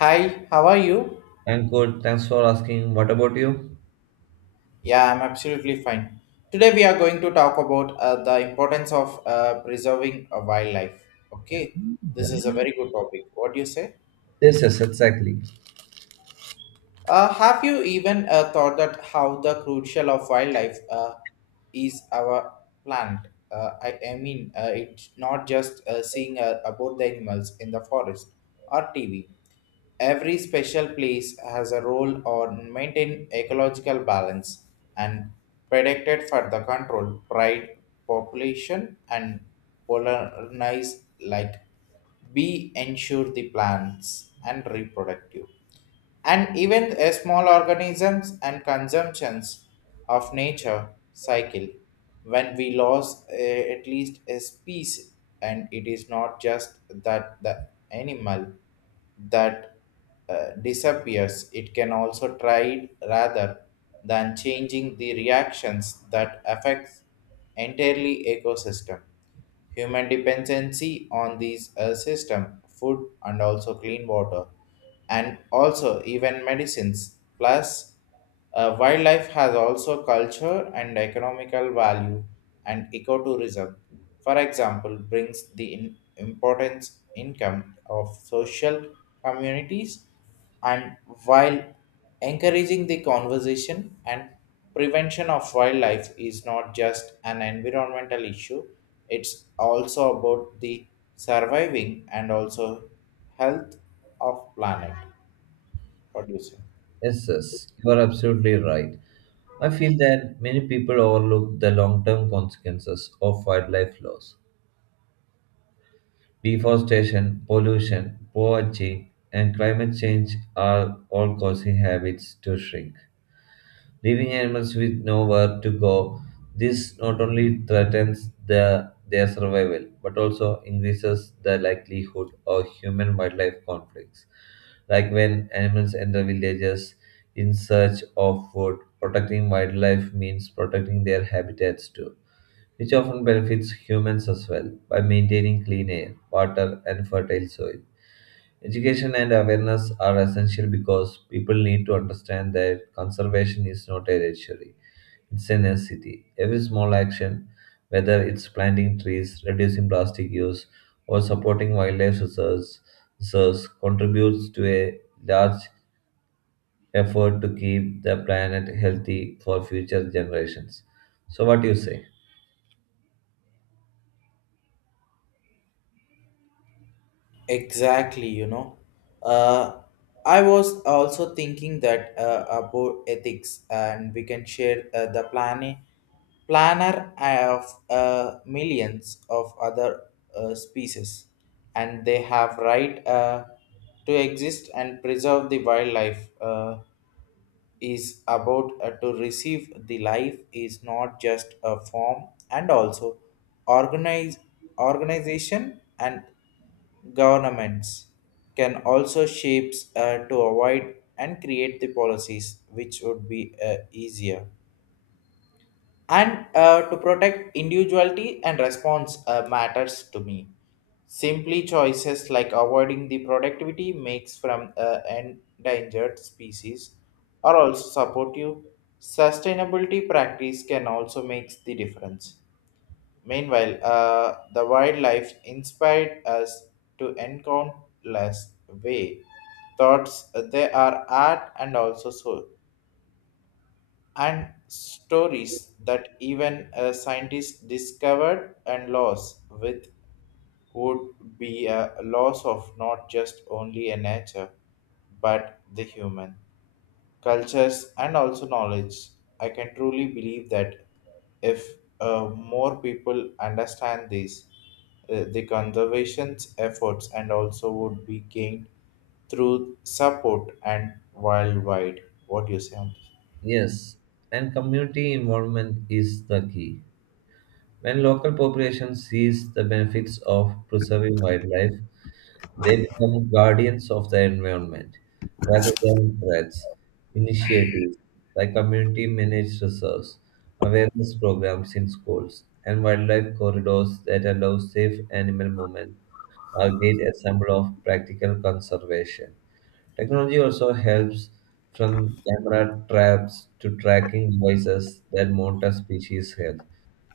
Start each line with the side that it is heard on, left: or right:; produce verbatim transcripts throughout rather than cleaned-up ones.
left: Hi, how are you?
right: And good. Thanks for asking. What about you?
left: Yeah, I'm absolutely fine. Today we are going to talk about uh, the importance of uh, preserving a wildlife. Okay,
right: Yeah.
left: this is a very good topic. What do you say?
right: Yes, yes, exactly.
left: Uh, have you even uh, thought that how the crucial of wildlife uh, is our plant? Uh, I, I mean, uh, it's not just uh, seeing uh, about the animals in the forest or T V. Every special place has a role or maintain ecological balance and predicted for the control, pride, population and polarize like be ensure the plants and reproductive and even a small organisms and consumptions of nature cycle when we lose eh, at least a species and it is not just that the animal that uh, disappears. It can also try rather than changing the reactions that affects entirely ecosystem. Human dependency on these uh, system, food and also clean water, and also even medicines. Plus, uh, wildlife has also culture and economical value and ecotourism. For example, brings the in- importance income of social communities and while encouraging the conversation and prevention of wildlife is not just an environmental issue, it's also about the surviving and also health of planet. What do you say?
right: Yes, yes. You are absolutely right. I feel that many people overlook the long term consequences of wildlife loss. Deforestation, pollution, poverty, and climate change are all causing habits to shrink, leaving animals with nowhere to go. This not only threatens their, their survival but also increases the likelihood of human wildlife conflicts, like when animals enter villages in search of food. Protecting wildlife means protecting their habitats too, which often benefits humans as well by maintaining clean air, water, and fertile soil. Education and awareness are essential because people need to understand that conservation is not a luxury, it's a necessity. Every small action, whether it's planting trees, reducing plastic use, or supporting wildlife reserves, reserves contributes to a large effort to keep the planet healthy for future generations. So, what do you say?
left: Exactly, you know. Uh, I was also thinking that uh, about ethics, and we can share uh, the planning planner uh, of uh, millions of other uh, species, and they have right uh, to exist and preserve the wildlife. Uh, is about uh, to receive the life is not just a form and also organize organization and governments can also shapes uh, to avoid and create the policies which would be uh, easier and uh, to protect individuality and response uh, matters to me. Simply choices like avoiding the productivity makes from uh, endangered species are also supportive. Sustainability practice can also make the difference. Meanwhile uh, the wildlife inspired us to encounter less way thoughts, uh, they are art and also so and stories that even a scientist discovered and lost with would be a loss of not just only a nature but the human cultures and also knowledge. I can truly believe that if uh, more people understand these uh, the conservation's efforts and also would be gained through support and worldwide. What do you say on this?
right: Yes, and community involvement is the key. When local populations sees the benefits of preserving wildlife, they become guardians of the environment rather than threats. Initiatives like community managed reserves, awareness programs in schools, and wildlife corridors that allow safe animal movement are great example of practical conservation. Technology also helps, from camera traps to tracking devices that monitor species health,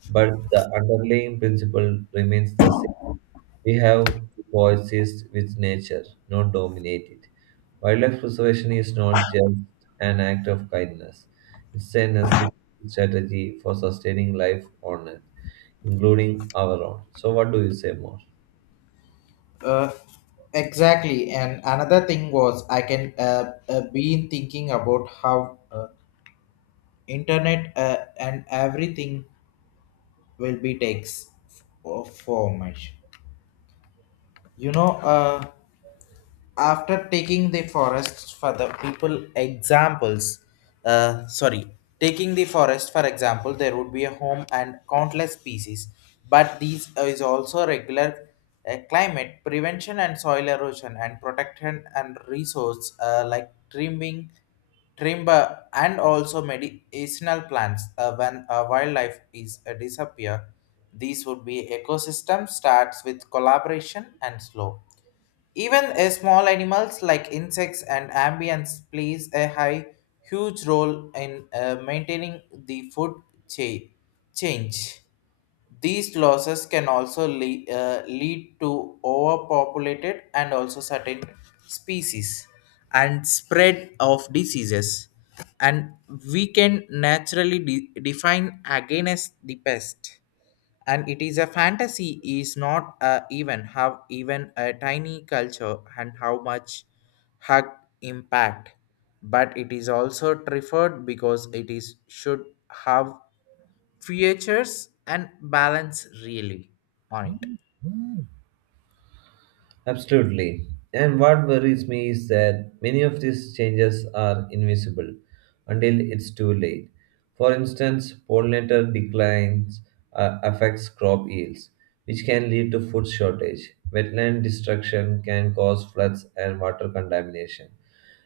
right: but the underlying principle remains the same. We have to coexist with nature, not dominate it. Wildlife preservation is not just an act of kindness, it's a necessary strategy for sustaining life on Earth, including our own. So, what do you say more?
left: Uh, exactly. And another thing was I can uh, uh, been thinking about how uh, internet uh, and everything will be takes f- for much. You know, uh, after taking the forests for the people examples uh, sorry taking the forest for example there would be a home and countless species, but these is also regular uh, climate prevention and soil erosion and protection and resource uh, like trimming timber and also medicinal plants. Uh, when uh, wildlife is uh, disappear, these would be ecosystem starts with collaboration and slow. Even uh, small animals like insects and amphibians plays a high, huge role in uh, maintaining the food chain. Change. These losses can also le- uh, lead to overpopulated and also certain species and spread of diseases. And we can naturally de- define again as the pest. And it is a fantasy is not uh, even have even a tiny culture and how much hug impact, but it is also referred because it is should have features and balance really on it.
right: Absolutely. And what worries me is that many of these changes are invisible until it's too late. For instance, pollinator declines uh, affects crop yields, which can lead to food shortage. Wetland destruction can cause floods and water contamination.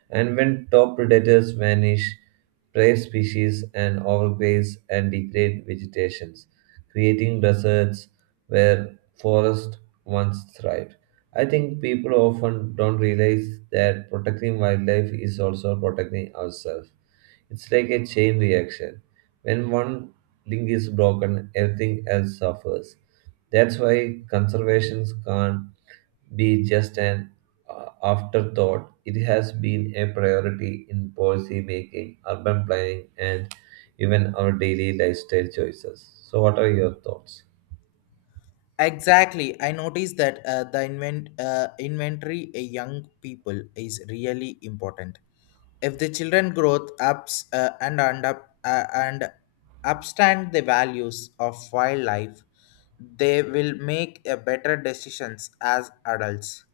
right: And when top predators vanish, prey species and overgraze and degrade vegetations, creating deserts where forests once thrived. I think people often don't realize that protecting wildlife is also protecting ourselves. It's like a chain reaction. When one link is broken, everything else suffers. That's why conservation can't be just an uh, afterthought, it has been a priority in policy making, urban planning, and even our daily lifestyle choices. So, what are your thoughts?
left: Exactly, I noticed that uh, the invent, uh, inventory a young people is really important. If the children growth ups uh, and and up uh, and upstand the values of wildlife, they will make a better decisions as adults.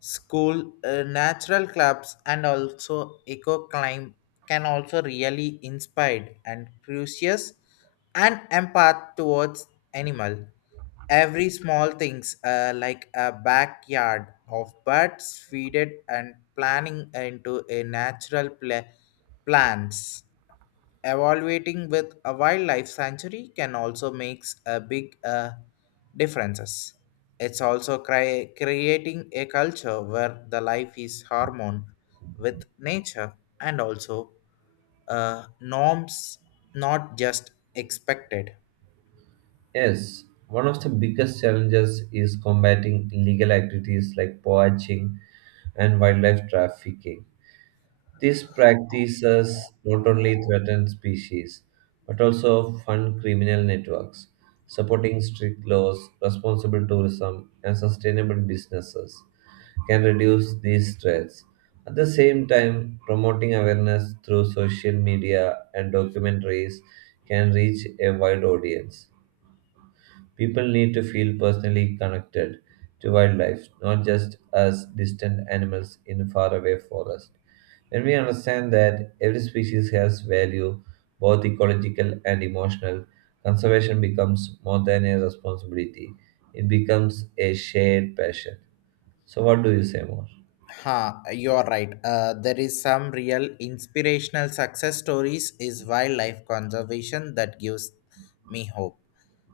left: School uh, natural clubs and also eco climb can also really inspired and curious and empath towards animal. Every small things uh, like a backyard of birds feeded and planning into a natural pla- plants. Evaluating with a wildlife sanctuary can also makes a big uh, differences. It's also cri- creating a culture where the life is harmon with nature and also uh, norms, not just expected.
right: Yes, one of the biggest challenges is combating illegal activities like poaching and wildlife trafficking. These practices not only threaten species but also fund criminal networks. Supporting strict laws, responsible tourism, and sustainable businesses can reduce these threats. At the same time, promoting awareness through social media and documentaries can reach a wide audience. People need to feel personally connected to wildlife, not just as distant animals in faraway forest. When we understand that every species has value, both ecological and emotional, conservation becomes more than a responsibility. It becomes a shared passion. So, what do you say more?
left: Ha, you're right. Uh, there is some real inspirational success stories is wildlife conservation that gives me hope.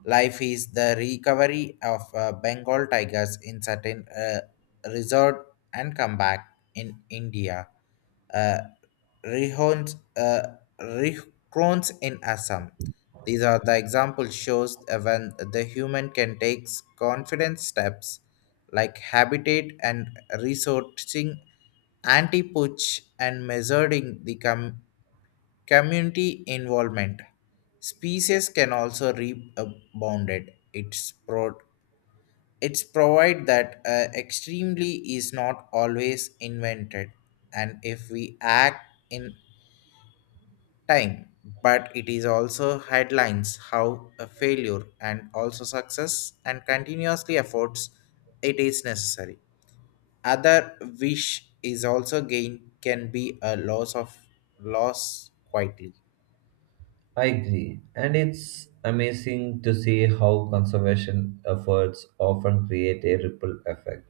left: Life is the recovery of uh, Bengal tigers in certain uh, resort and comeback in India. Uh, Rihons, uh, Rihkrons in Assam. These are the example shows uh, when the human can take confident steps like habitat and resourcing anti-poach and measuring the com- community involvement. Species can also rebounded. It's pro- it's provide that uh, extremely is not always invented, and if we act in time, but it is also headlines how a failure and also success and continuously efforts it is necessary. Other wish is also gain can be a loss of loss quietly.
right: I agree. And it's amazing to see how conservation efforts often create a ripple effect.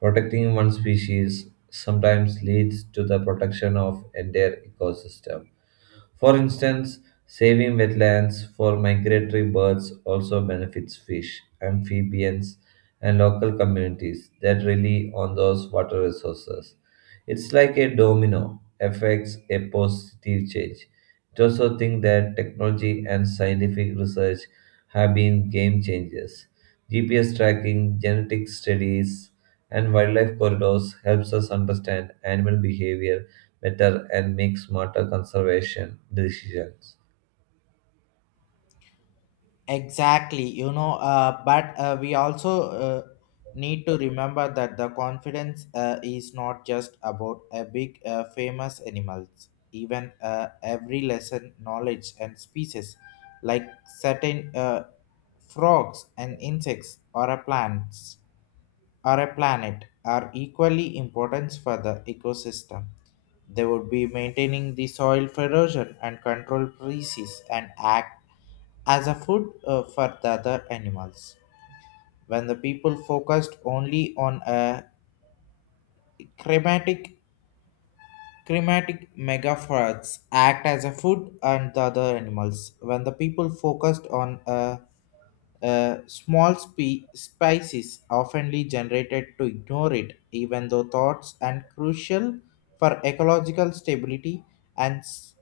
right: Protecting one species sometimes leads to the protection of entire ecosystem. For instance, saving wetlands for migratory birds also benefits fish, amphibians, and local communities that rely on those water resources. It's like a domino affects a positive change. It also think that technology and scientific research have been game changers. G P S tracking, genetic studies, and wildlife corridors helps us understand animal behavior better and make smarter conservation decisions.
left: Exactly, you know, uh, but uh, we also uh, need to remember that the confidence uh, is not just about a big uh, famous animals. Even uh, every lesson, knowledge, and species, like certain uh, frogs and insects or uh, plants, or a planet are equally important for the ecosystem. They would be maintaining the soil erosion and control species and act as a food uh, for the other animals. When the people focused only on a climatic climatic megaforts act as a food and the other animals. When the people focused on a Uh, small spe- spices oftenly generated to ignore it, even though thoughts and crucial for ecological stability and s-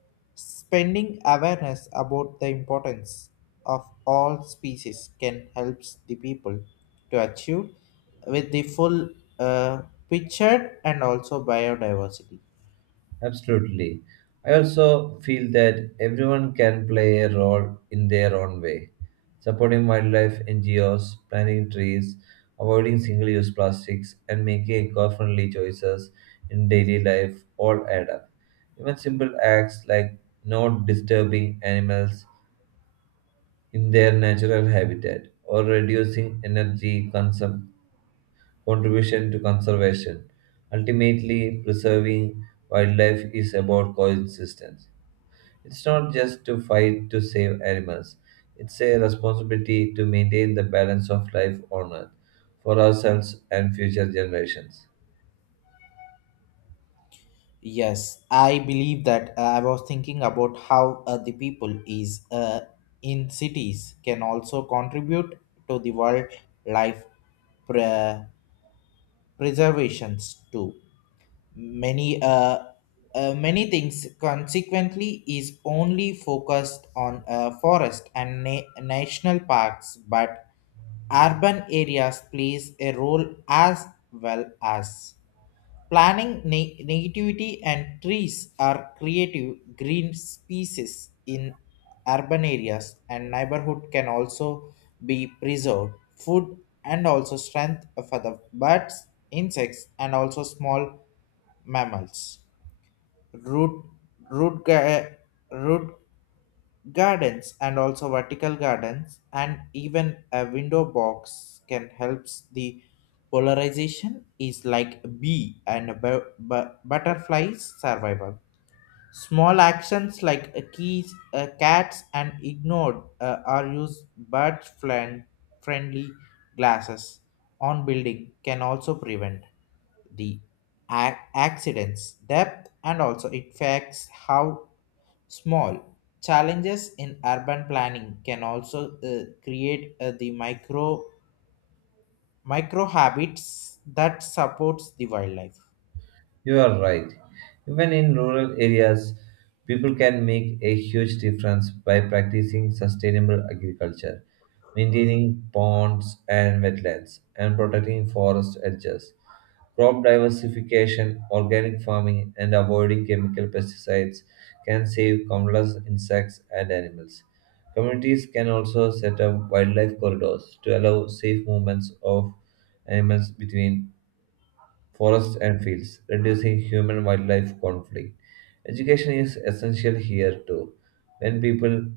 left: spending awareness about the importance of all species can help the people to achieve with the full uh, pictured and also biodiversity.
right: Absolutely. I also feel that everyone can play a role in their own way. Supporting wildlife N G Os, planting trees, avoiding single use plastics, and making eco friendly choices in daily life all add up. Even simple acts like not disturbing animals in their natural habitat or reducing energy consumption contribution to conservation. Ultimately, preserving wildlife is about coexistence. It's not just to fight to save animals, it's a responsibility to maintain the balance of life on earth for ourselves and future generations.
left: Yes, I believe that uh, I was thinking about how uh, the people is uh, in cities can also contribute to the wildlife pre- preservations too. Many uh, uh, many things consequently is only focused on uh, forest and na- national parks, but urban areas plays a role as well as. Planning ne- negativity and trees are creative green species in urban areas and neighborhood can also be preserved food and also strength for the birds insects and also small mammals. Root root ga- root Gardens and also vertical gardens and even a window box can help the polarization is like bee and bu- bu- butterfly survival. Small actions like a keys, uh, cats, and ignored uh, are used bird friend friendly glasses on building can also prevent the ac- accidents depth and also it affects how small challenges in urban planning can also uh, create uh, the micro micro habits that supports the wildlife.
right: You are right. Even in rural areas, people can make a huge difference by practicing sustainable agriculture, maintaining ponds and wetlands, and protecting forest edges. Crop diversification, organic farming, and avoiding chemical pesticides can save countless insects and animals. Communities can also set up wildlife corridors to allow safe movements of animals between forests and fields, reducing human wildlife conflict. Education is essential here too. When people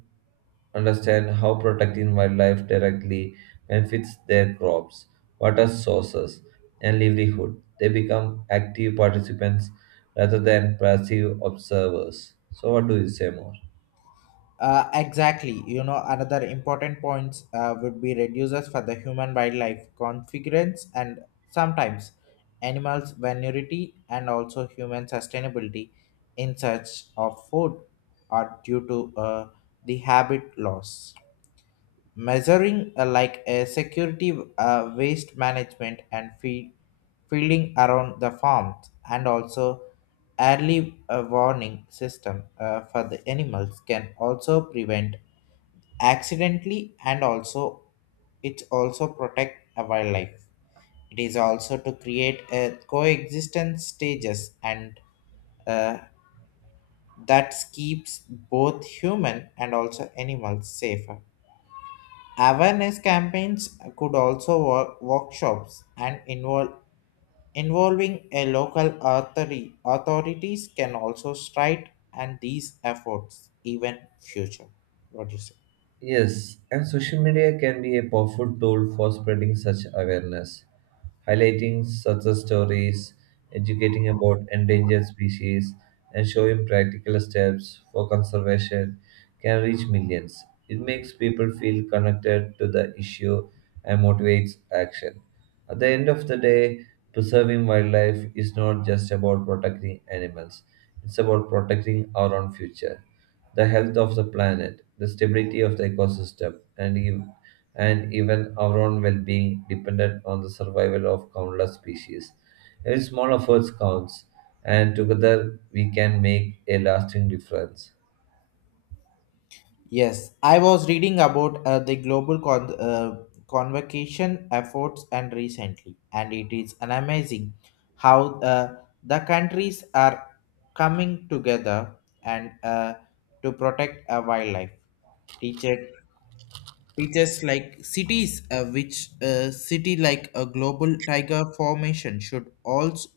right: understand how protecting wildlife directly benefits their crops, water sources, and livelihood, they become active participants rather than passive observers. So, what do you say more?
left: Uh, exactly. You know, another important points uh, would be reduces for the human wildlife configurance and sometimes animals vulnerability and also human sustainability in search of food are due to uh, the habit loss. Measuring uh, like a security uh, waste management and feed, fielding around the farms and also early uh, warning system uh, for the animals can also prevent accidentally and also it also protect a wildlife. It is also to create a coexistence stages and uh, that keeps both human and also animals safer. Awareness campaigns could also work workshops and involve involving a local authority authorities can also strike and these efforts even future. What do you say?
right: Yes, and social media can be a powerful tool for spreading such awareness. Highlighting success stories, educating about endangered species, and showing practical steps for conservation can reach millions. It makes people feel connected to the issue and motivates action. At the end of the day, preserving wildlife is not just about protecting animals, it's about protecting our own future, the health of the planet, the stability of the ecosystem, and, ev- and even our own well being dependent on the survival of countless species. Every small effort counts, and together we can make a lasting difference.
left: Yes, I was reading about uh, the global con- uh, convocation efforts and recently, and it is an amazing how uh, the countries are coming together and uh, to protect uh, wildlife. Teacher, Teachers like cities, uh, which uh, city like a global tiger formation should also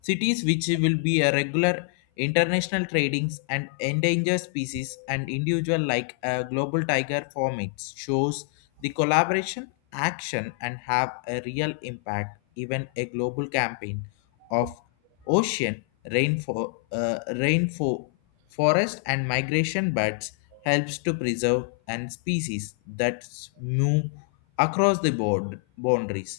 left: cities which will be a regular international tradings and endangered species and individual like a global tiger formats shows the collaboration action and have a real impact. Even a global campaign of ocean rainfall uh, rainfall forest and migration birds helps to preserve and species that move across the board boundaries.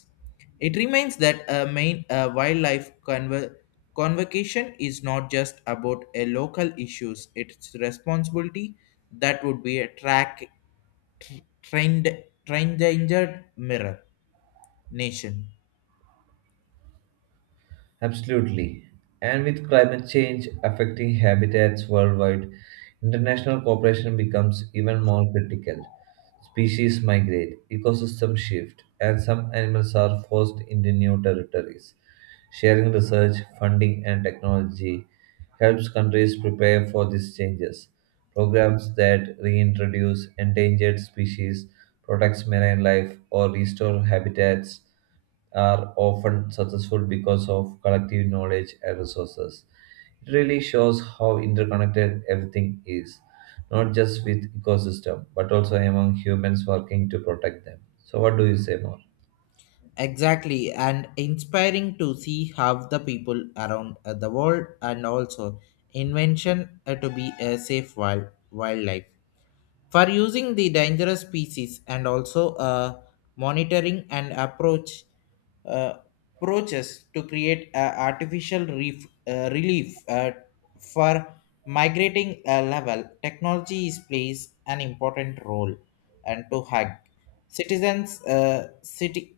left: It remains that a main uh, wildlife conver- convocation is not just about a local issues. It's responsibility that would be a track tr- trained trained injured mirror nation.
right: Absolutely. And with climate change affecting habitats worldwide, international cooperation becomes even more critical. Species migrate, ecosystems shift, and some animals are forced into new territories. Sharing research, funding, and technology helps countries prepare for these changes. Programs that reintroduce endangered species, protects marine life, or restore habitats are often successful because of collective knowledge and resources. It really shows how interconnected everything is, not just with ecosystem, but also among humans working to protect them. So what do you say more?
left: Exactly, and inspiring to see how the people around uh, the world and also invention uh, to be a safe wild wildlife. For using the dangerous species and also uh, monitoring and approach uh, approaches to create a artificial reef, uh, relief uh, for migrating uh, level technology is plays an important role and to hug citizens uh, city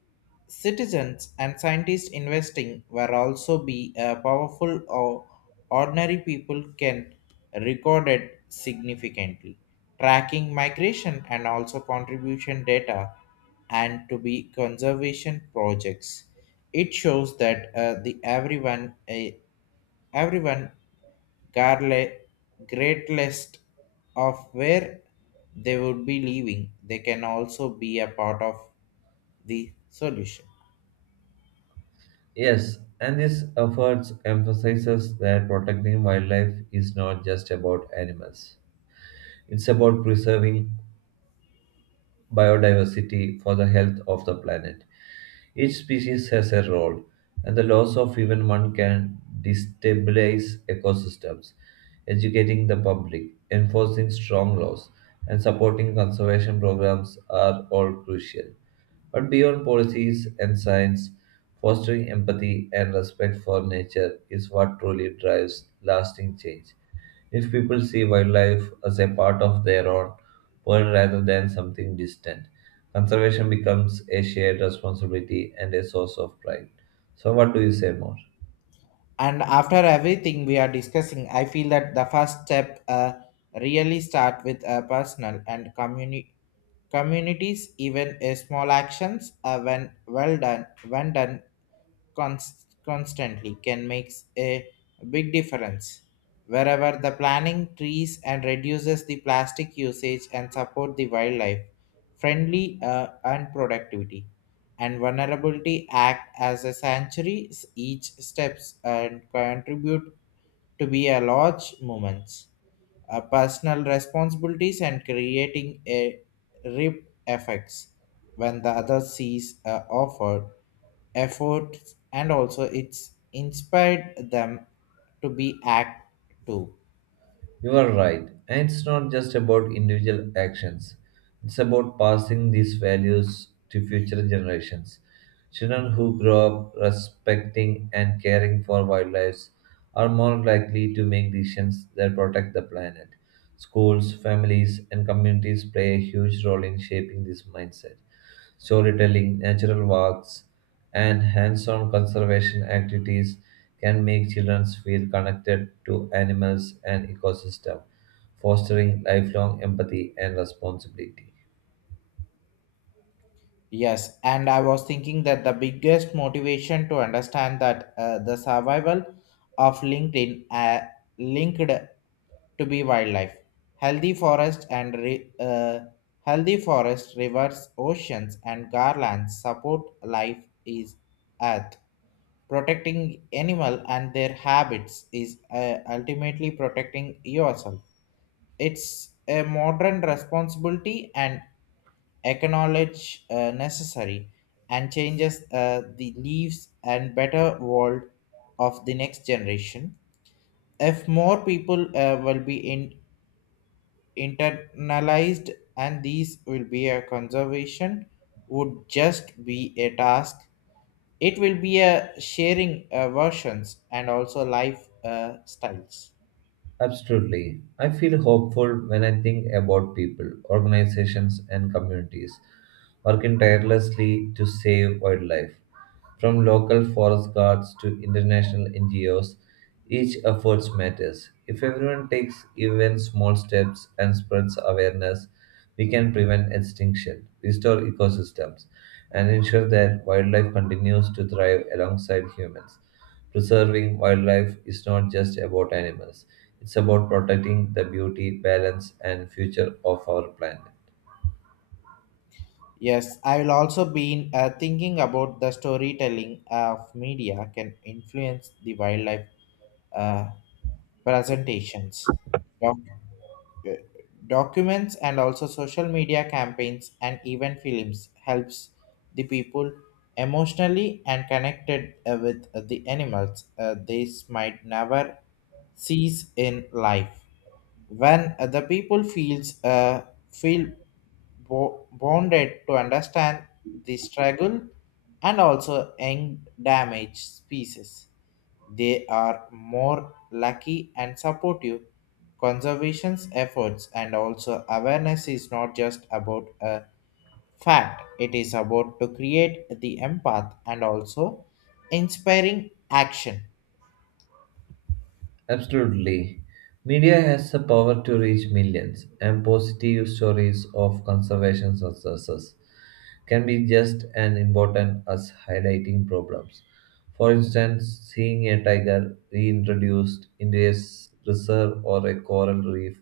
left: Citizens and scientists investing were also be a powerful or ordinary people can record it significantly. Tracking migration and also contribution data and to be conservation projects. It shows that uh, the everyone uh, everyone garle great list of where they would be living. They can also be a part of the solution.
right: Yes, and this efforts emphasizes that protecting wildlife is not just about animals. It's about preserving biodiversity for the health of the planet. Each species has a role, and the loss of even one can destabilize ecosystems. Educating the public, enforcing strong laws, and supporting conservation programs are all crucial. But beyond policies and science, fostering empathy and respect for nature is what truly drives lasting change. If people see wildlife as a part of their own world rather than something distant, conservation becomes a shared responsibility and a source of pride. So, what do you say more?
left: And after everything we are discussing, I feel that the first step uh, really start with a personal and communi- communities. Even a small actions uh, when well done when done const- constantly can make a big difference. Wherever the planting trees and reduces the plastic usage and support the wildlife, friendly uh, and productivity, and vulnerability act as a sanctuary s- each steps and contribute to be a large movement. Uh, personal responsibilities and creating a rip effects when the other sees uh, offered efforts and also it's inspired them to be act too.
right: You are right. And it's not just about individual actions, it's about passing these values to future generations. Children who grow up respecting and caring for wildlife are more likely to make decisions that protect the planet. Schools, families, and communities play a huge role in shaping this mindset. Storytelling, natural walks, and hands on conservation activities can make children feel connected to animals and ecosystem, fostering lifelong empathy and responsibility.
left: Yes, and I was thinking that the biggest motivation to understand that uh, the survival of linkedin uh, linked to be wildlife. Healthy forest and re, uh, healthy forest rivers oceans and garlands support life is earth. Protecting animal and their habits is uh, ultimately protecting yourself. It's a modern responsibility and acknowledge uh, necessary and changes uh, the leaves and better world of the next generation. If more people uh, will be in, internalized and these will be a conservation would just be a task. It will be a sharing uh, versions and also life uh, styles.
right: Absolutely. I feel hopeful when I think about people, organizations, and communities working tirelessly to save wildlife. From local forest guards to international N G Os, each effort matters. If everyone takes even small steps and spreads awareness, we can prevent extinction, restore ecosystems, and ensure that wildlife continues to thrive alongside humans. Preserving wildlife is not just about animals, it's about protecting the beauty, balance, and future of our planet.
left: Yes, I will also been uh, thinking about the storytelling of media can influence the wildlife uh, presentations, doc- uh, documents, and also social media campaigns and even films helps the people emotionally and connected uh, with the animals. Uh, this might never cease in life when uh, the people feels uh, feel bo- bonded to understand the struggle and also end damage species, they are more lucky and supportive conservation's efforts. And also awareness is not just about a fact, it is about to create the empath and also inspiring action.
right: Absolutely. Media has the power to reach millions, and positive stories of conservation successes can be just as important as highlighting problems. For instance, seeing a tiger reintroduced into a s- reserve or a coral reef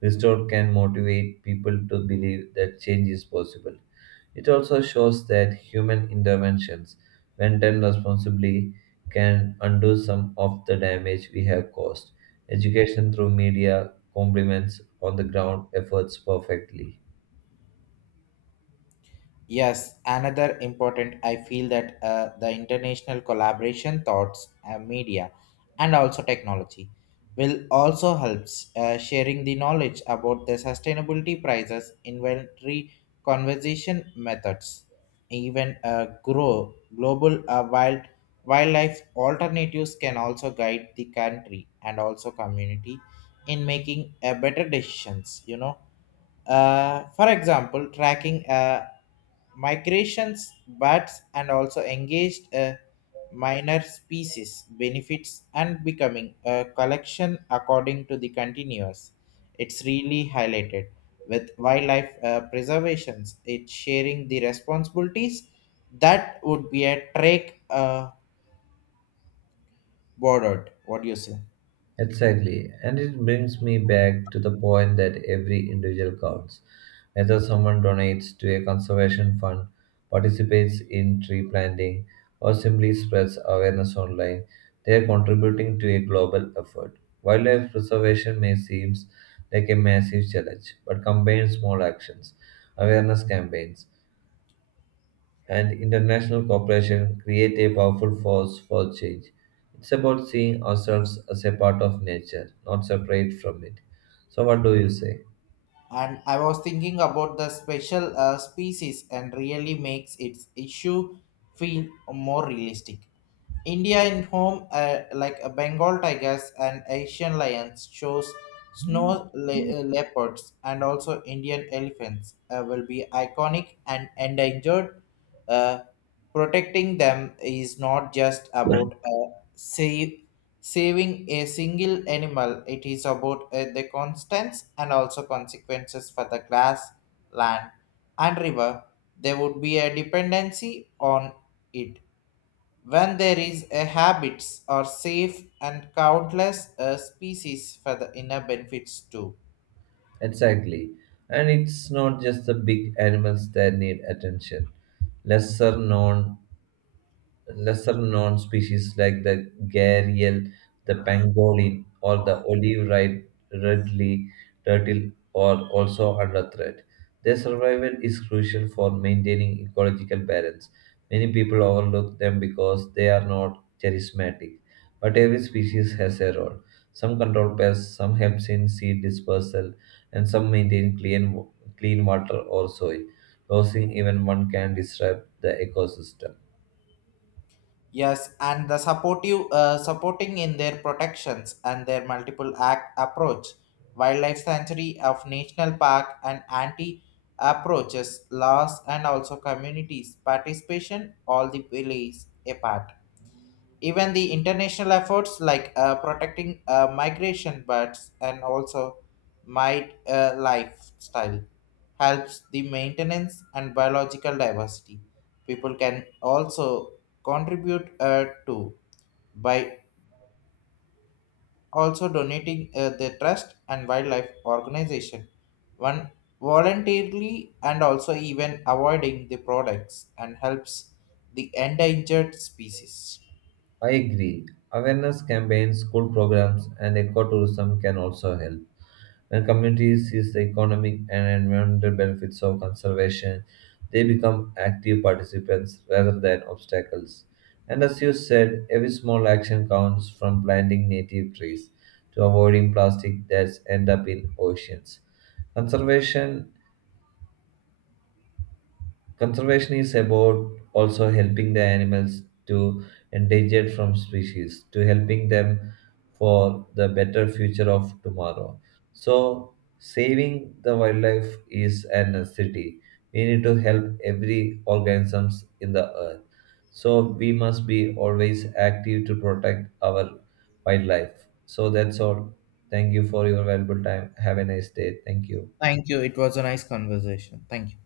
right: restored can motivate people to believe that change is possible. It also shows that human interventions, when done responsibly, can undo some of the damage we have caused. Education through media complements on the ground efforts perfectly.
left: Yes, another important, I feel that uh, the international collaboration, thoughts, uh, media, and also technology will also helps uh, sharing the knowledge about the sustainability prices, inventory conservation methods, even uh, grow global uh, wild wildlife alternatives can also guide the country and also community in making uh, better decisions. You know, uh, for example, tracking uh, migrations, bats, and also engaged uh, minor species benefits and becoming a collection according to the continuous. It's really highlighted with wildlife uh, preservations. It's sharing the responsibilities that would be a track uh, bordered. What do you say?
right: Exactly. And it brings me back to the point that every individual counts. Whether someone donates to a conservation fund, participates in tree planting, or simply spreads awareness online, they are contributing to a global effort. Wildlife preservation may seem like a massive challenge, but combines small actions, awareness campaigns, and international cooperation create a powerful force for change. It's about seeing ourselves as a part of nature, not separate from it. So, what do you say?
left: And I was thinking about the special uh, species and really makes its issue feel more realistic. India in home, uh, like a Bengal tigers and Asian lions, shows snow le- uh, leopards and also Indian elephants uh, will be iconic and endangered. Uh, Protecting them is not just about uh, save, saving a single animal, it is about uh, the constants and also consequences for the grass, land, and river. There would be a dependency on it when there is a habits are safe and countless uh, species for the inner benefits too.
right: Exactly. And it's not just the big animals that need attention. Lesser known Lesser known species like the gharial, the pangolin, or the olive red redly turtle are also under threat. Their survival is crucial for maintaining ecological balance. Many people overlook them because they are not charismatic, but every species has a role. Some control pests, some help in seed dispersal, and some maintain clean, clean water or soil. Losing even one can disrupt the ecosystem.
left: Yes, and the supportive uh, supporting in their protections and their multiple act approach wildlife sanctuary of national park and anti approaches laws and also communities participation all the plays a part. Even the international efforts like uh, protecting uh, migration birds and also might uh, lifestyle helps the maintenance and biological diversity. People can also contribute uh, to by also donating uh, their trust and wildlife organization, one voluntarily and also even avoiding the products and helps the endangered species.
right: I agree. Awareness campaigns, school programs, and ecotourism can also help. When communities see the economic and environmental benefits of conservation, they become active participants rather than obstacles. And as you said, every small action counts, from planting native trees to avoiding plastic that end up in oceans. Conservation Conservation is about also helping the animals to endangered from species, to helping them for the better future of tomorrow. So saving the wildlife is a necessity. We need to help every organisms in the earth. So we must be always active to protect our wildlife. So that's all. Thank you for your valuable time. Have a nice day. Thank you.
left: Thank you, it was a nice conversation. Thank you.